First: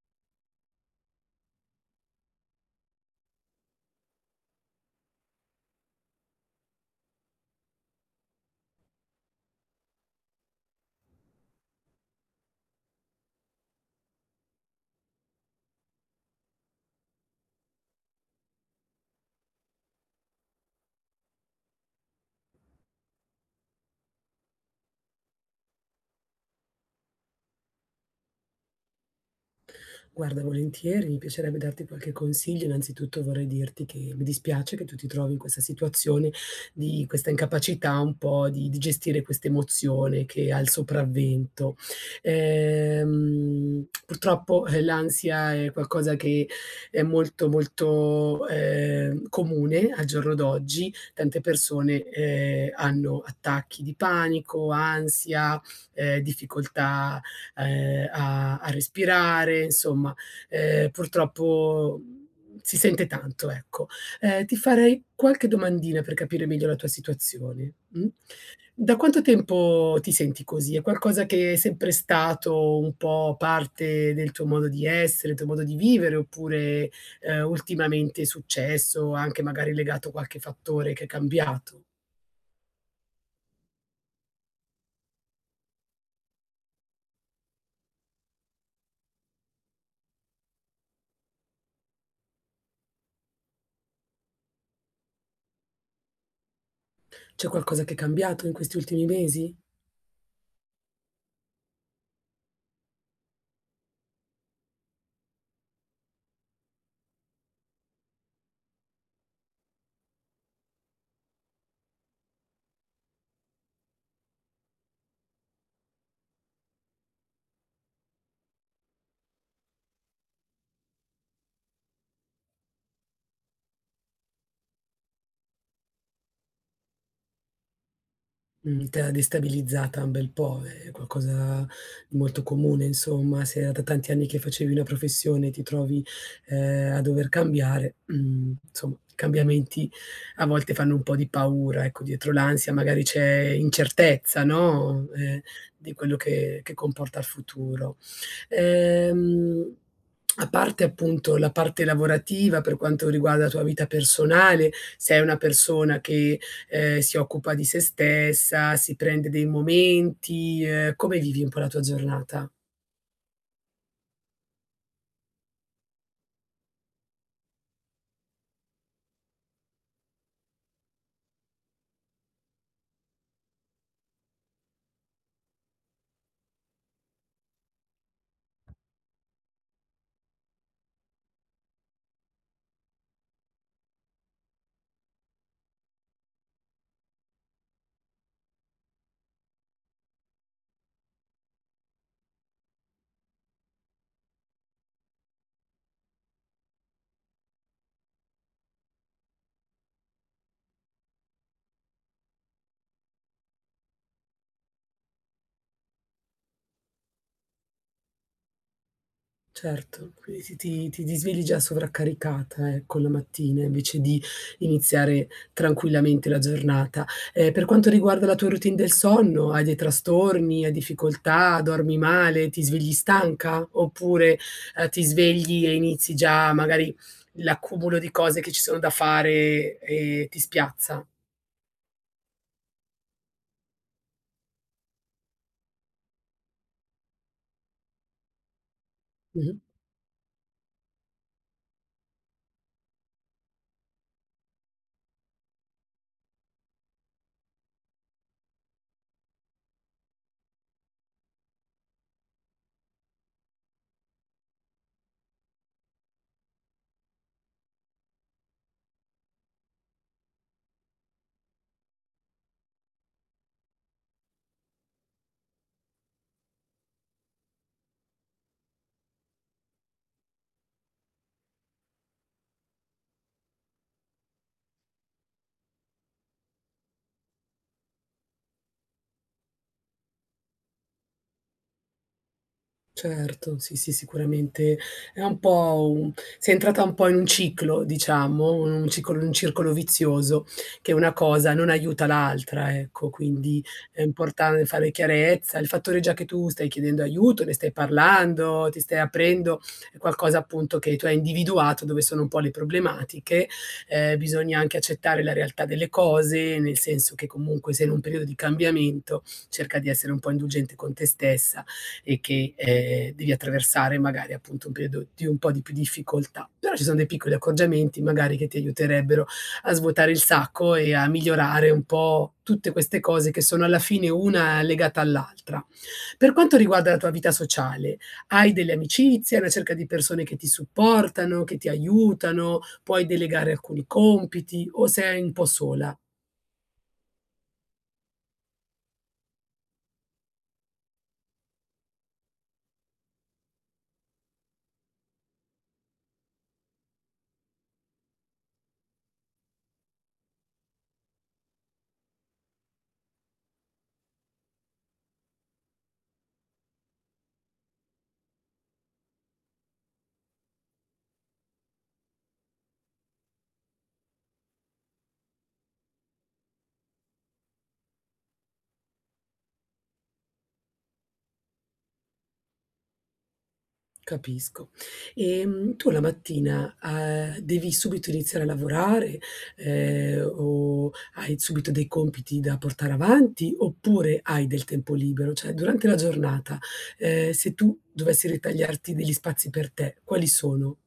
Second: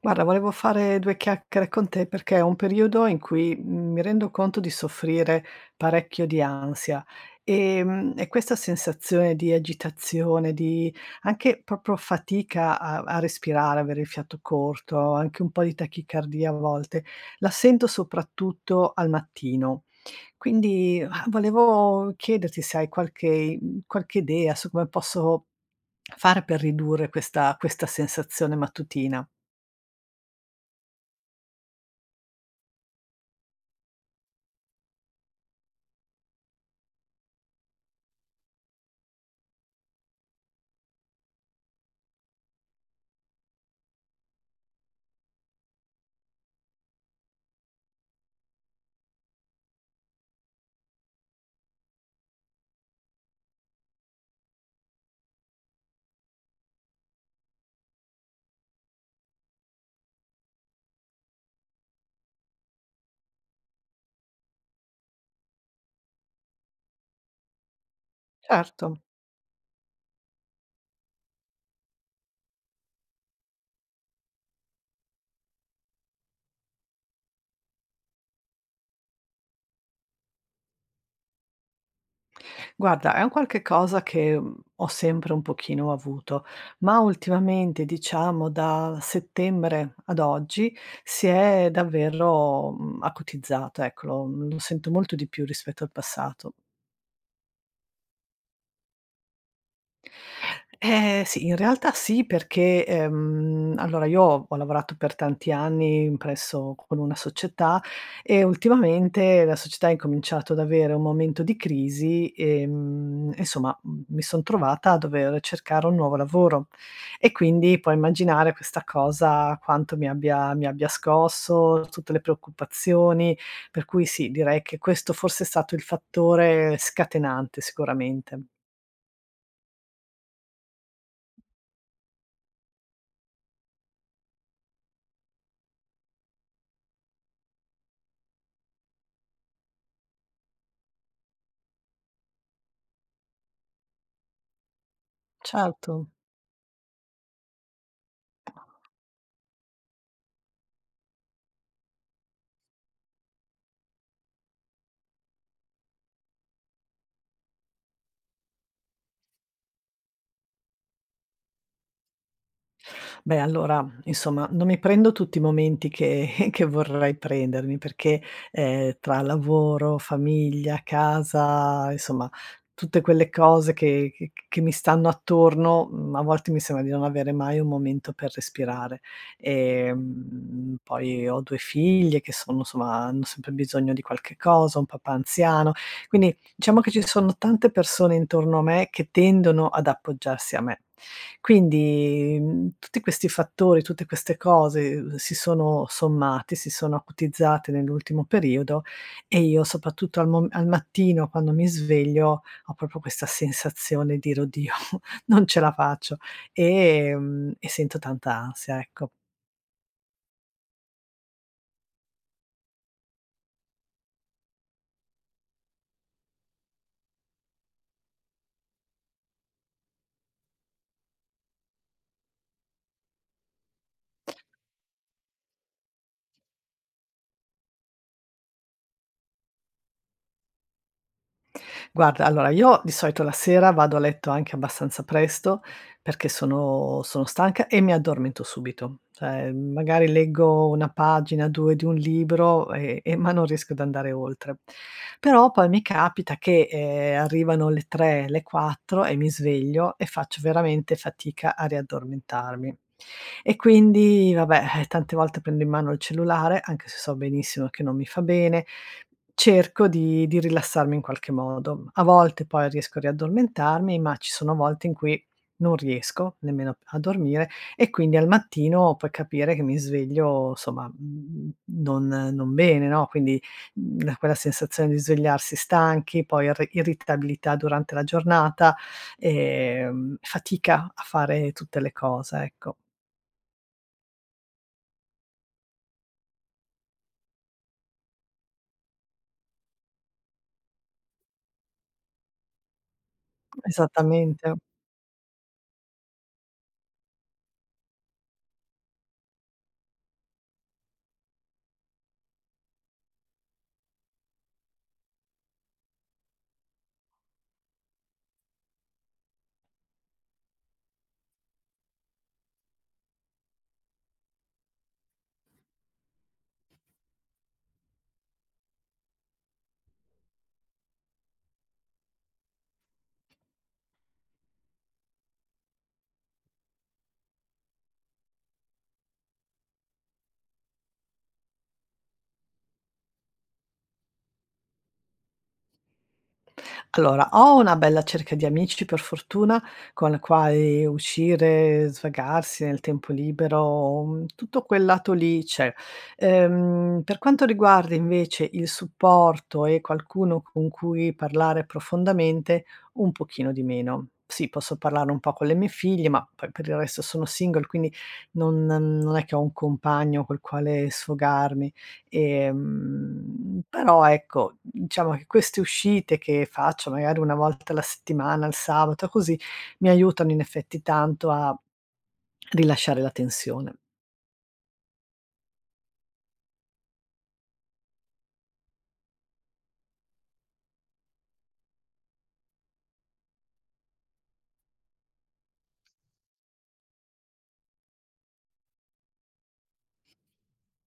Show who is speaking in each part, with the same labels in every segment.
Speaker 1: Guarda, volevo fare due chiacchiere con te perché è un periodo in cui mi rendo conto di soffrire parecchio di ansia, e questa sensazione di agitazione, di anche proprio fatica a respirare, avere il fiato corto, anche un po' di tachicardia a volte, la sento soprattutto al mattino. Quindi, volevo chiederti se hai qualche qualche idea su come posso fare per ridurre questa sensazione mattutina.
Speaker 2: Guarda, volentieri, mi piacerebbe darti qualche consiglio. Innanzitutto vorrei dirti che mi dispiace che tu ti trovi in questa situazione di questa incapacità un po' di gestire questa emozione che ha il sopravvento. Purtroppo, l'ansia è qualcosa che è molto, molto, comune al giorno d'oggi. Tante persone, hanno attacchi di panico, ansia, difficoltà a respirare, insomma, purtroppo si sente tanto, ecco. Ti farei qualche domandina per capire meglio la tua situazione, mh?
Speaker 1: Certo.
Speaker 2: Da quanto tempo ti senti così? È qualcosa che è sempre stato un po' parte del tuo modo di essere, il tuo modo di vivere, oppure, ultimamente è successo, anche magari legato a qualche fattore che è cambiato?
Speaker 1: Guarda, è un qualche cosa che, ho sempre un pochino avuto, ma ultimamente, diciamo da settembre ad oggi, si è davvero, acutizzata, ecco, lo sento molto di più rispetto al passato.
Speaker 2: C'è qualcosa che è cambiato in questi ultimi mesi?
Speaker 1: Eh sì, in realtà sì perché, allora io ho lavorato per tanti anni presso con una società e ultimamente la società ha incominciato ad avere un momento di crisi, e insomma, mi son trovata a dover cercare un nuovo lavoro. E quindi puoi immaginare questa cosa quanto mi abbia scosso, tutte le preoccupazioni, per cui sì, direi che questo forse è stato il fattore scatenante sicuramente.
Speaker 2: Mhmm, t'ha destabilizzata un bel po', è qualcosa di molto comune insomma, se era da tanti anni che facevi una professione, e ti trovi, a dover cambiare, mhmm, insomma i cambiamenti a volte fanno un po' di paura, ecco dietro l'ansia magari c'è incertezza, no, di
Speaker 1: Certo.
Speaker 2: quello che comporta il futuro. Ehm, A parte appunto la parte lavorativa, per quanto riguarda la tua vita personale, sei una persona che, si occupa di se stessa, si prende dei momenti, come vivi un po' la tua giornata?
Speaker 1: Beh, allora, insomma, non mi prendo tutti i momenti che che vorrei prendermi perché, tra lavoro, famiglia, casa, insomma, tutte quelle cose che mi stanno attorno, a volte mi sembra di non avere mai un momento per respirare. Poi ho due figlie che sono insomma, hanno sempre bisogno di qualche cosa, un papà anziano, quindi diciamo che ci sono tante persone intorno a me che tendono ad appoggiarsi a me. Quindi, tutti questi fattori, tutte queste cose, si sono sommate, si sono acutizzate nell'ultimo periodo e io soprattutto al mattino quando mi sveglio ho proprio questa sensazione di dire: "Oddio, non ce la faccio" e sento tanta ansia, ecco.
Speaker 2: Certo, quindi ti svegli già sovraccaricata, ecco, la mattina invece di iniziare tranquillamente la giornata. Per quanto riguarda la tua routine del sonno, hai dei trastorni, hai difficoltà, dormi male, ti svegli stanca? Oppure, ti svegli e inizi già magari l'accumulo di cose che ci sono da fare e ti spiazza?
Speaker 1: Guarda, allora io di solito la sera vado a letto anche abbastanza presto perché sono stanca e mi addormento subito. Cioè,
Speaker 2: Mh-mh.
Speaker 1: magari leggo una pagina, due di un libro, e ma non riesco ad andare oltre. Però poi mi capita che, arrivano le tre, le quattro e mi sveglio e faccio veramente fatica a riaddormentarmi. E quindi vabbè, tante volte prendo in mano il cellulare, anche se so benissimo che non mi fa bene. Cerco di rilassarmi in qualche modo. A volte poi riesco a riaddormentarmi, ma ci sono volte in cui non riesco nemmeno a dormire e quindi al mattino puoi capire che mi sveglio non non bene, no, quindi, quella sensazione di svegliarsi stanchi, poi ir irritabilità durante la giornata, fatica a fare tutte le cose, ecco.
Speaker 2: Certo, sì, sì, sicuramente è un po' un sei entrata un po' in un ciclo, diciamo, in un ciclo un circolo vizioso, che una cosa non aiuta l'altra, ecco. Quindi è
Speaker 1: Esattamente.
Speaker 2: importante fare chiarezza. Il fattore già che tu stai chiedendo aiuto, ne stai parlando, ti stai aprendo, è qualcosa appunto che tu hai individuato dove sono un po' le problematiche. Bisogna anche accettare la realtà delle cose, nel senso che comunque sei in un periodo di cambiamento, cerca di essere un po' indulgente con te stessa e che, devi attraversare magari appunto un periodo di un po' di più difficoltà. Però ci sono dei piccoli accorgimenti magari che ti aiuterebbero a svuotare il sacco e a migliorare un po' tutte queste cose che sono alla fine una legata all'altra. Per quanto riguarda la tua vita sociale, hai delle amicizie, una cerca di persone che ti supportano, che ti aiutano, puoi delegare alcuni compiti o sei un po' sola?
Speaker 1: Allora, ho una bella cerca di amici per fortuna, con la quali uscire, svagarsi nel tempo libero, tutto quel lato lì c'è. Per quanto riguarda invece il supporto e qualcuno con cui parlare profondamente, un pochino di meno. Sì, posso parlare un po' con le mie figlie, ma poi per il resto sono single, quindi non è che ho un compagno col quale sfogarmi. Però ecco, diciamo che queste uscite che faccio magari una volta alla settimana, il sabato, così, mi aiutano in effetti tanto a rilasciare la tensione.
Speaker 2: Capisco. Tu la mattina, devi subito iniziare a lavorare, o hai subito dei compiti da portare avanti, oppure hai del tempo libero? Cioè, durante la giornata, se tu dovessi ritagliarti degli spazi per te, quali sono?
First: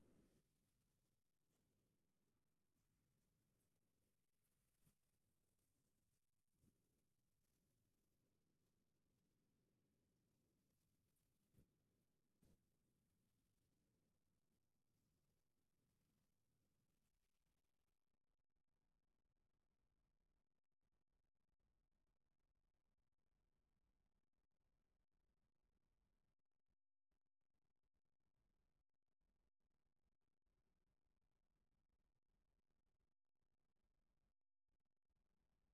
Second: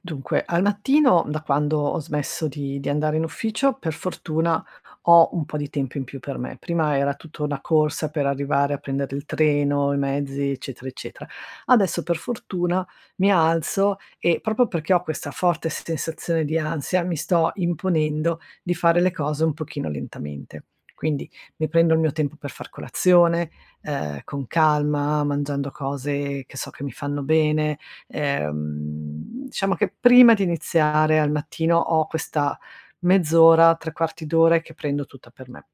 Speaker 1: Dunque, al mattino, da quando ho smesso di andare in ufficio, per fortuna ho un po' di tempo in più per me. Prima era tutta una corsa per arrivare a prendere il treno, i mezzi, eccetera, eccetera. Adesso, per fortuna, mi alzo e proprio perché ho questa forte sensazione di ansia, mi sto imponendo di fare le cose un pochino lentamente. Quindi mi prendo il mio tempo per far colazione, con calma, mangiando cose che so che mi fanno bene, Ehm, diciamo che prima di iniziare al mattino ho questa mezz'ora, 3/4 d'ora che prendo tutta per me.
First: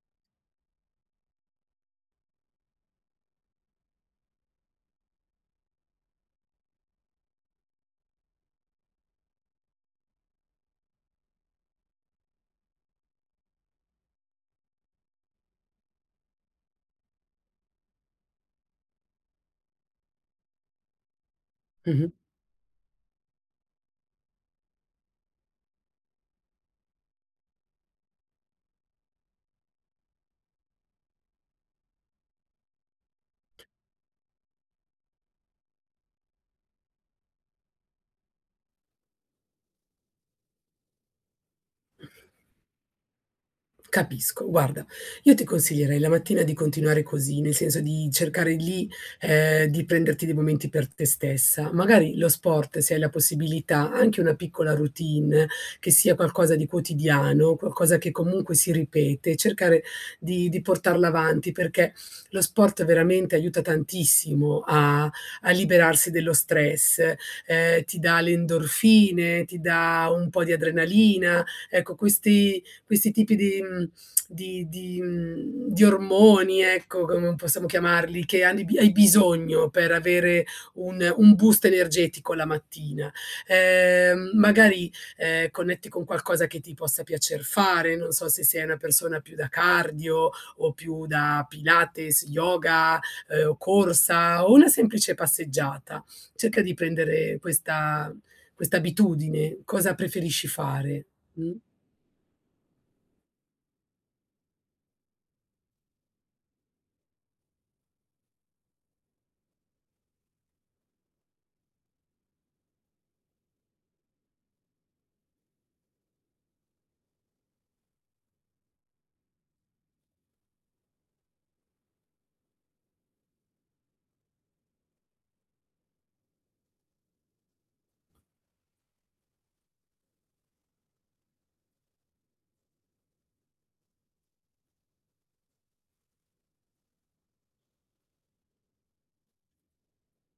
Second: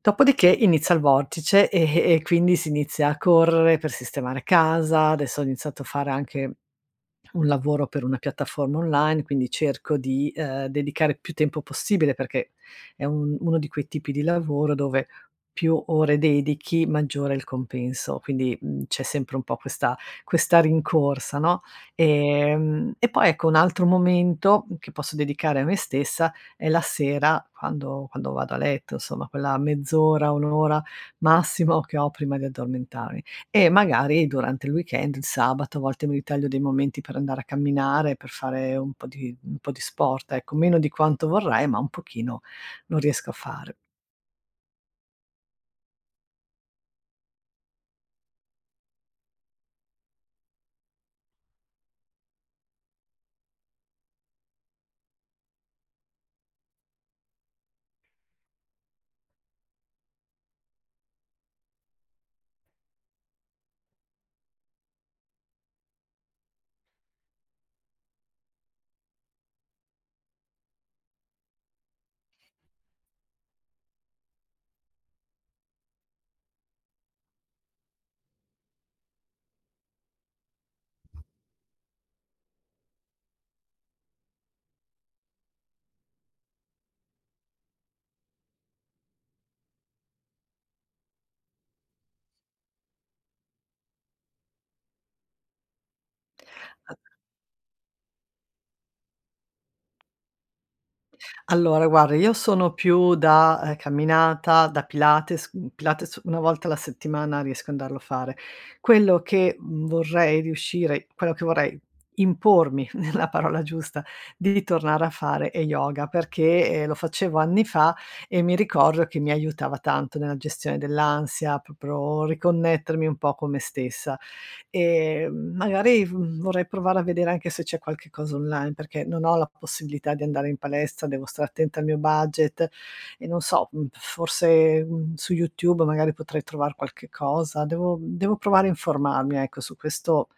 Speaker 1: Dopodiché inizia il vortice e quindi si inizia a correre per sistemare casa. Adesso ho iniziato a fare anche un lavoro per una piattaforma online, quindi cerco di, dedicare più tempo possibile perché è un uno di quei tipi di lavoro dove più ore dedichi, maggiore è il compenso, quindi, c'è sempre un po' questa rincorsa, no,
Speaker 2: Mh-mh.
Speaker 1: e poi ecco un altro momento che posso dedicare a me stessa è la sera quando vado a letto, insomma quella mezz'ora, un'ora ora massimo che ho prima di addormentarmi. E magari durante il weekend, il sabato, a volte mi ritaglio dei momenti per andare a camminare, per fare un po' di sport, ecco, meno di quanto vorrei, ma un pochino lo riesco a fare.
Speaker 2: Capisco. Guarda, io ti consiglierei la mattina di continuare così, nel senso di cercare lì, di prenderti dei momenti per te stessa. Magari lo sport, se hai la possibilità, anche una piccola routine, che sia qualcosa di quotidiano, qualcosa che comunque si ripete, cercare di portarla avanti, perché lo sport veramente aiuta tantissimo a liberarsi dello stress, ti dà le endorfine, ti dà un po' di adrenalina. Ecco, questi tipi di mhmm, di mhmm, di ormoni, ecco, come possiamo chiamarli, che hanno bi hai bisogno per avere un boost energetico la mattina. Magari, connetti con qualcosa che ti possa piacer fare, non so se sei una persona più da cardio o più da pilates, yoga, o corsa o una semplice passeggiata. Cerca di prendere questa abitudine. Cosa preferisci fare? Mh?
Speaker 1: Allora guarda, io sono più da, camminata, da Pilates, Pilates una volta alla settimana riesco ad andarlo a fare. Quello che vorrei impormi, è la parola giusta, di tornare a fare è yoga, perché, lo facevo anni fa e mi ricordo che mi aiutava tanto nella gestione dell'ansia, proprio riconnettermi un po' con me stessa. Magari, vorrei provare a vedere anche se c'è qualche cosa online, perché non ho la possibilità di andare in palestra, devo stare attenta al mio budget e non so, forse, su YouTube magari potrei trovar qualche cosa. Devo provare a informarmi, ecco, su questo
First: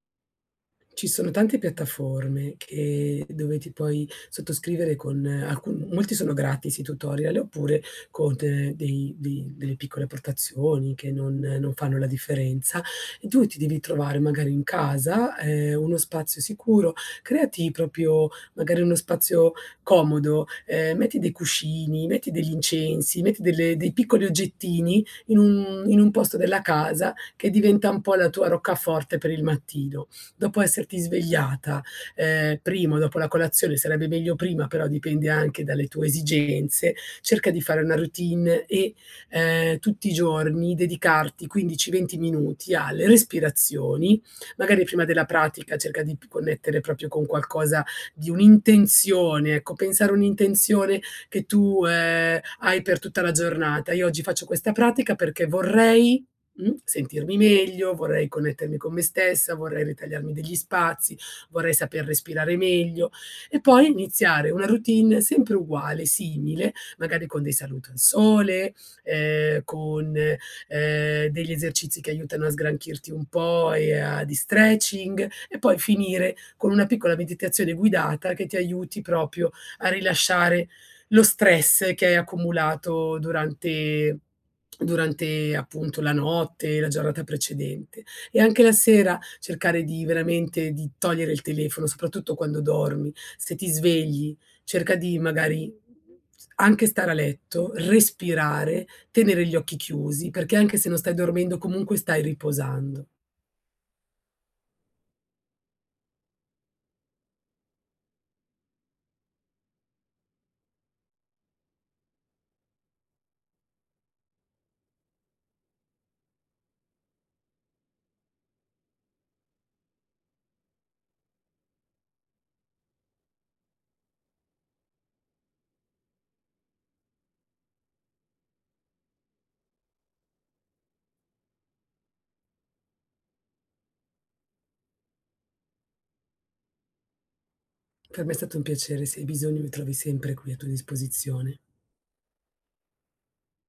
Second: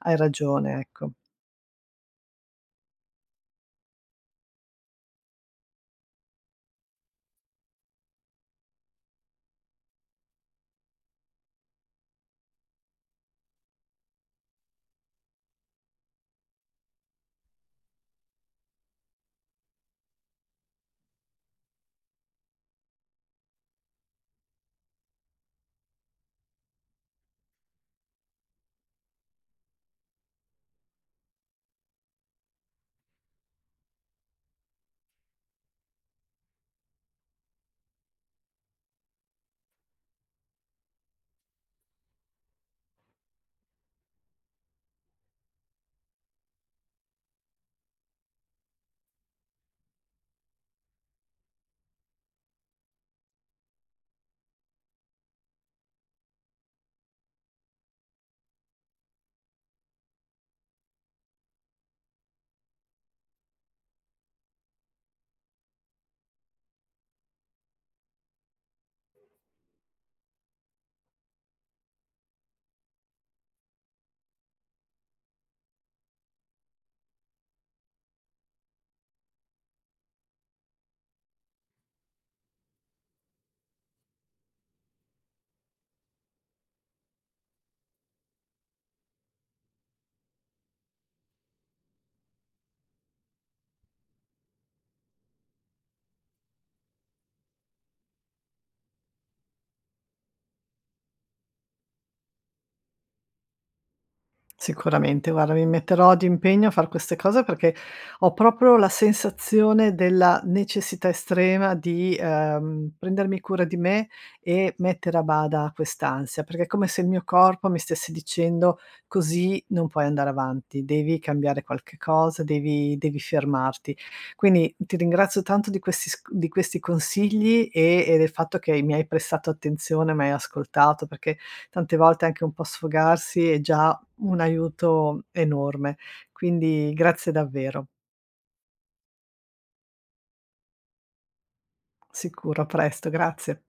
Speaker 1: hai ragione,
Speaker 2: Ci
Speaker 1: ecco.
Speaker 2: sono tante piattaforme che dove ti puoi sottoscrivere con alcun molti sono gratis i tutorial oppure con dei delle piccole portazioni che non fanno la differenza, e tu ti devi trovare magari in casa, uno spazio sicuro, creati proprio magari uno spazio comodo, metti dei cuscini, metti degli incensi, metti delle dei piccoli oggettini in un posto della casa che diventa un po' la tua roccaforte per il mattino dopo esserti svegliata, prima o dopo la colazione, sarebbe meglio prima, però dipende anche dalle tue esigenze, cerca di fare una routine e, tutti i giorni dedicarti 15, 20 minuti alle respirazioni, magari prima della pratica cerca di p connettere proprio con qualcosa di un'intenzione, ecco, pensare a un'intenzione che tu, hai per tutta la giornata. "Io oggi faccio questa pratica perché vorrei. Sentirmi meglio, vorrei connettermi con me stessa, vorrei ritagliarmi degli spazi, vorrei saper respirare meglio e poi iniziare una routine sempre uguale, simile, magari con dei saluti al sole, con, degli esercizi che aiutano a sgranchirti un po' e a di stretching e poi finire con una piccola meditazione guidata che ti aiuti proprio a rilasciare lo stress che hai accumulato durante durante appunto la notte, la giornata precedente. E anche la sera cercare di veramente di togliere il telefono, soprattutto quando dormi. Se ti svegli, cerca di magari anche stare a letto, respirare, tenere gli occhi chiusi, perché anche se non stai dormendo comunque stai riposando.
Speaker 1: Sicuramente, guarda, mi metterò di impegno a far queste cose perché ho proprio la sensazione della necessità estrema di, prendermi cura di me e mettere a bada quest'ansia, perché è come se il mio corpo mi stesse dicendo: "Così non puoi andare avanti, devi cambiare qualche cosa, devi fermarti". Quindi ti ringrazio tanto di questi consigli e del fatto che mi hai prestato attenzione, mi hai ascoltato, perché tante volte anche un po' sfogarsi è già un aiuto enorme. Quindi grazie davvero.
Speaker 2: Per me è stato un piacere, se hai bisogno mi trovi sempre qui a tua disposizione.
Speaker 1: Sicuro, a presto, grazie.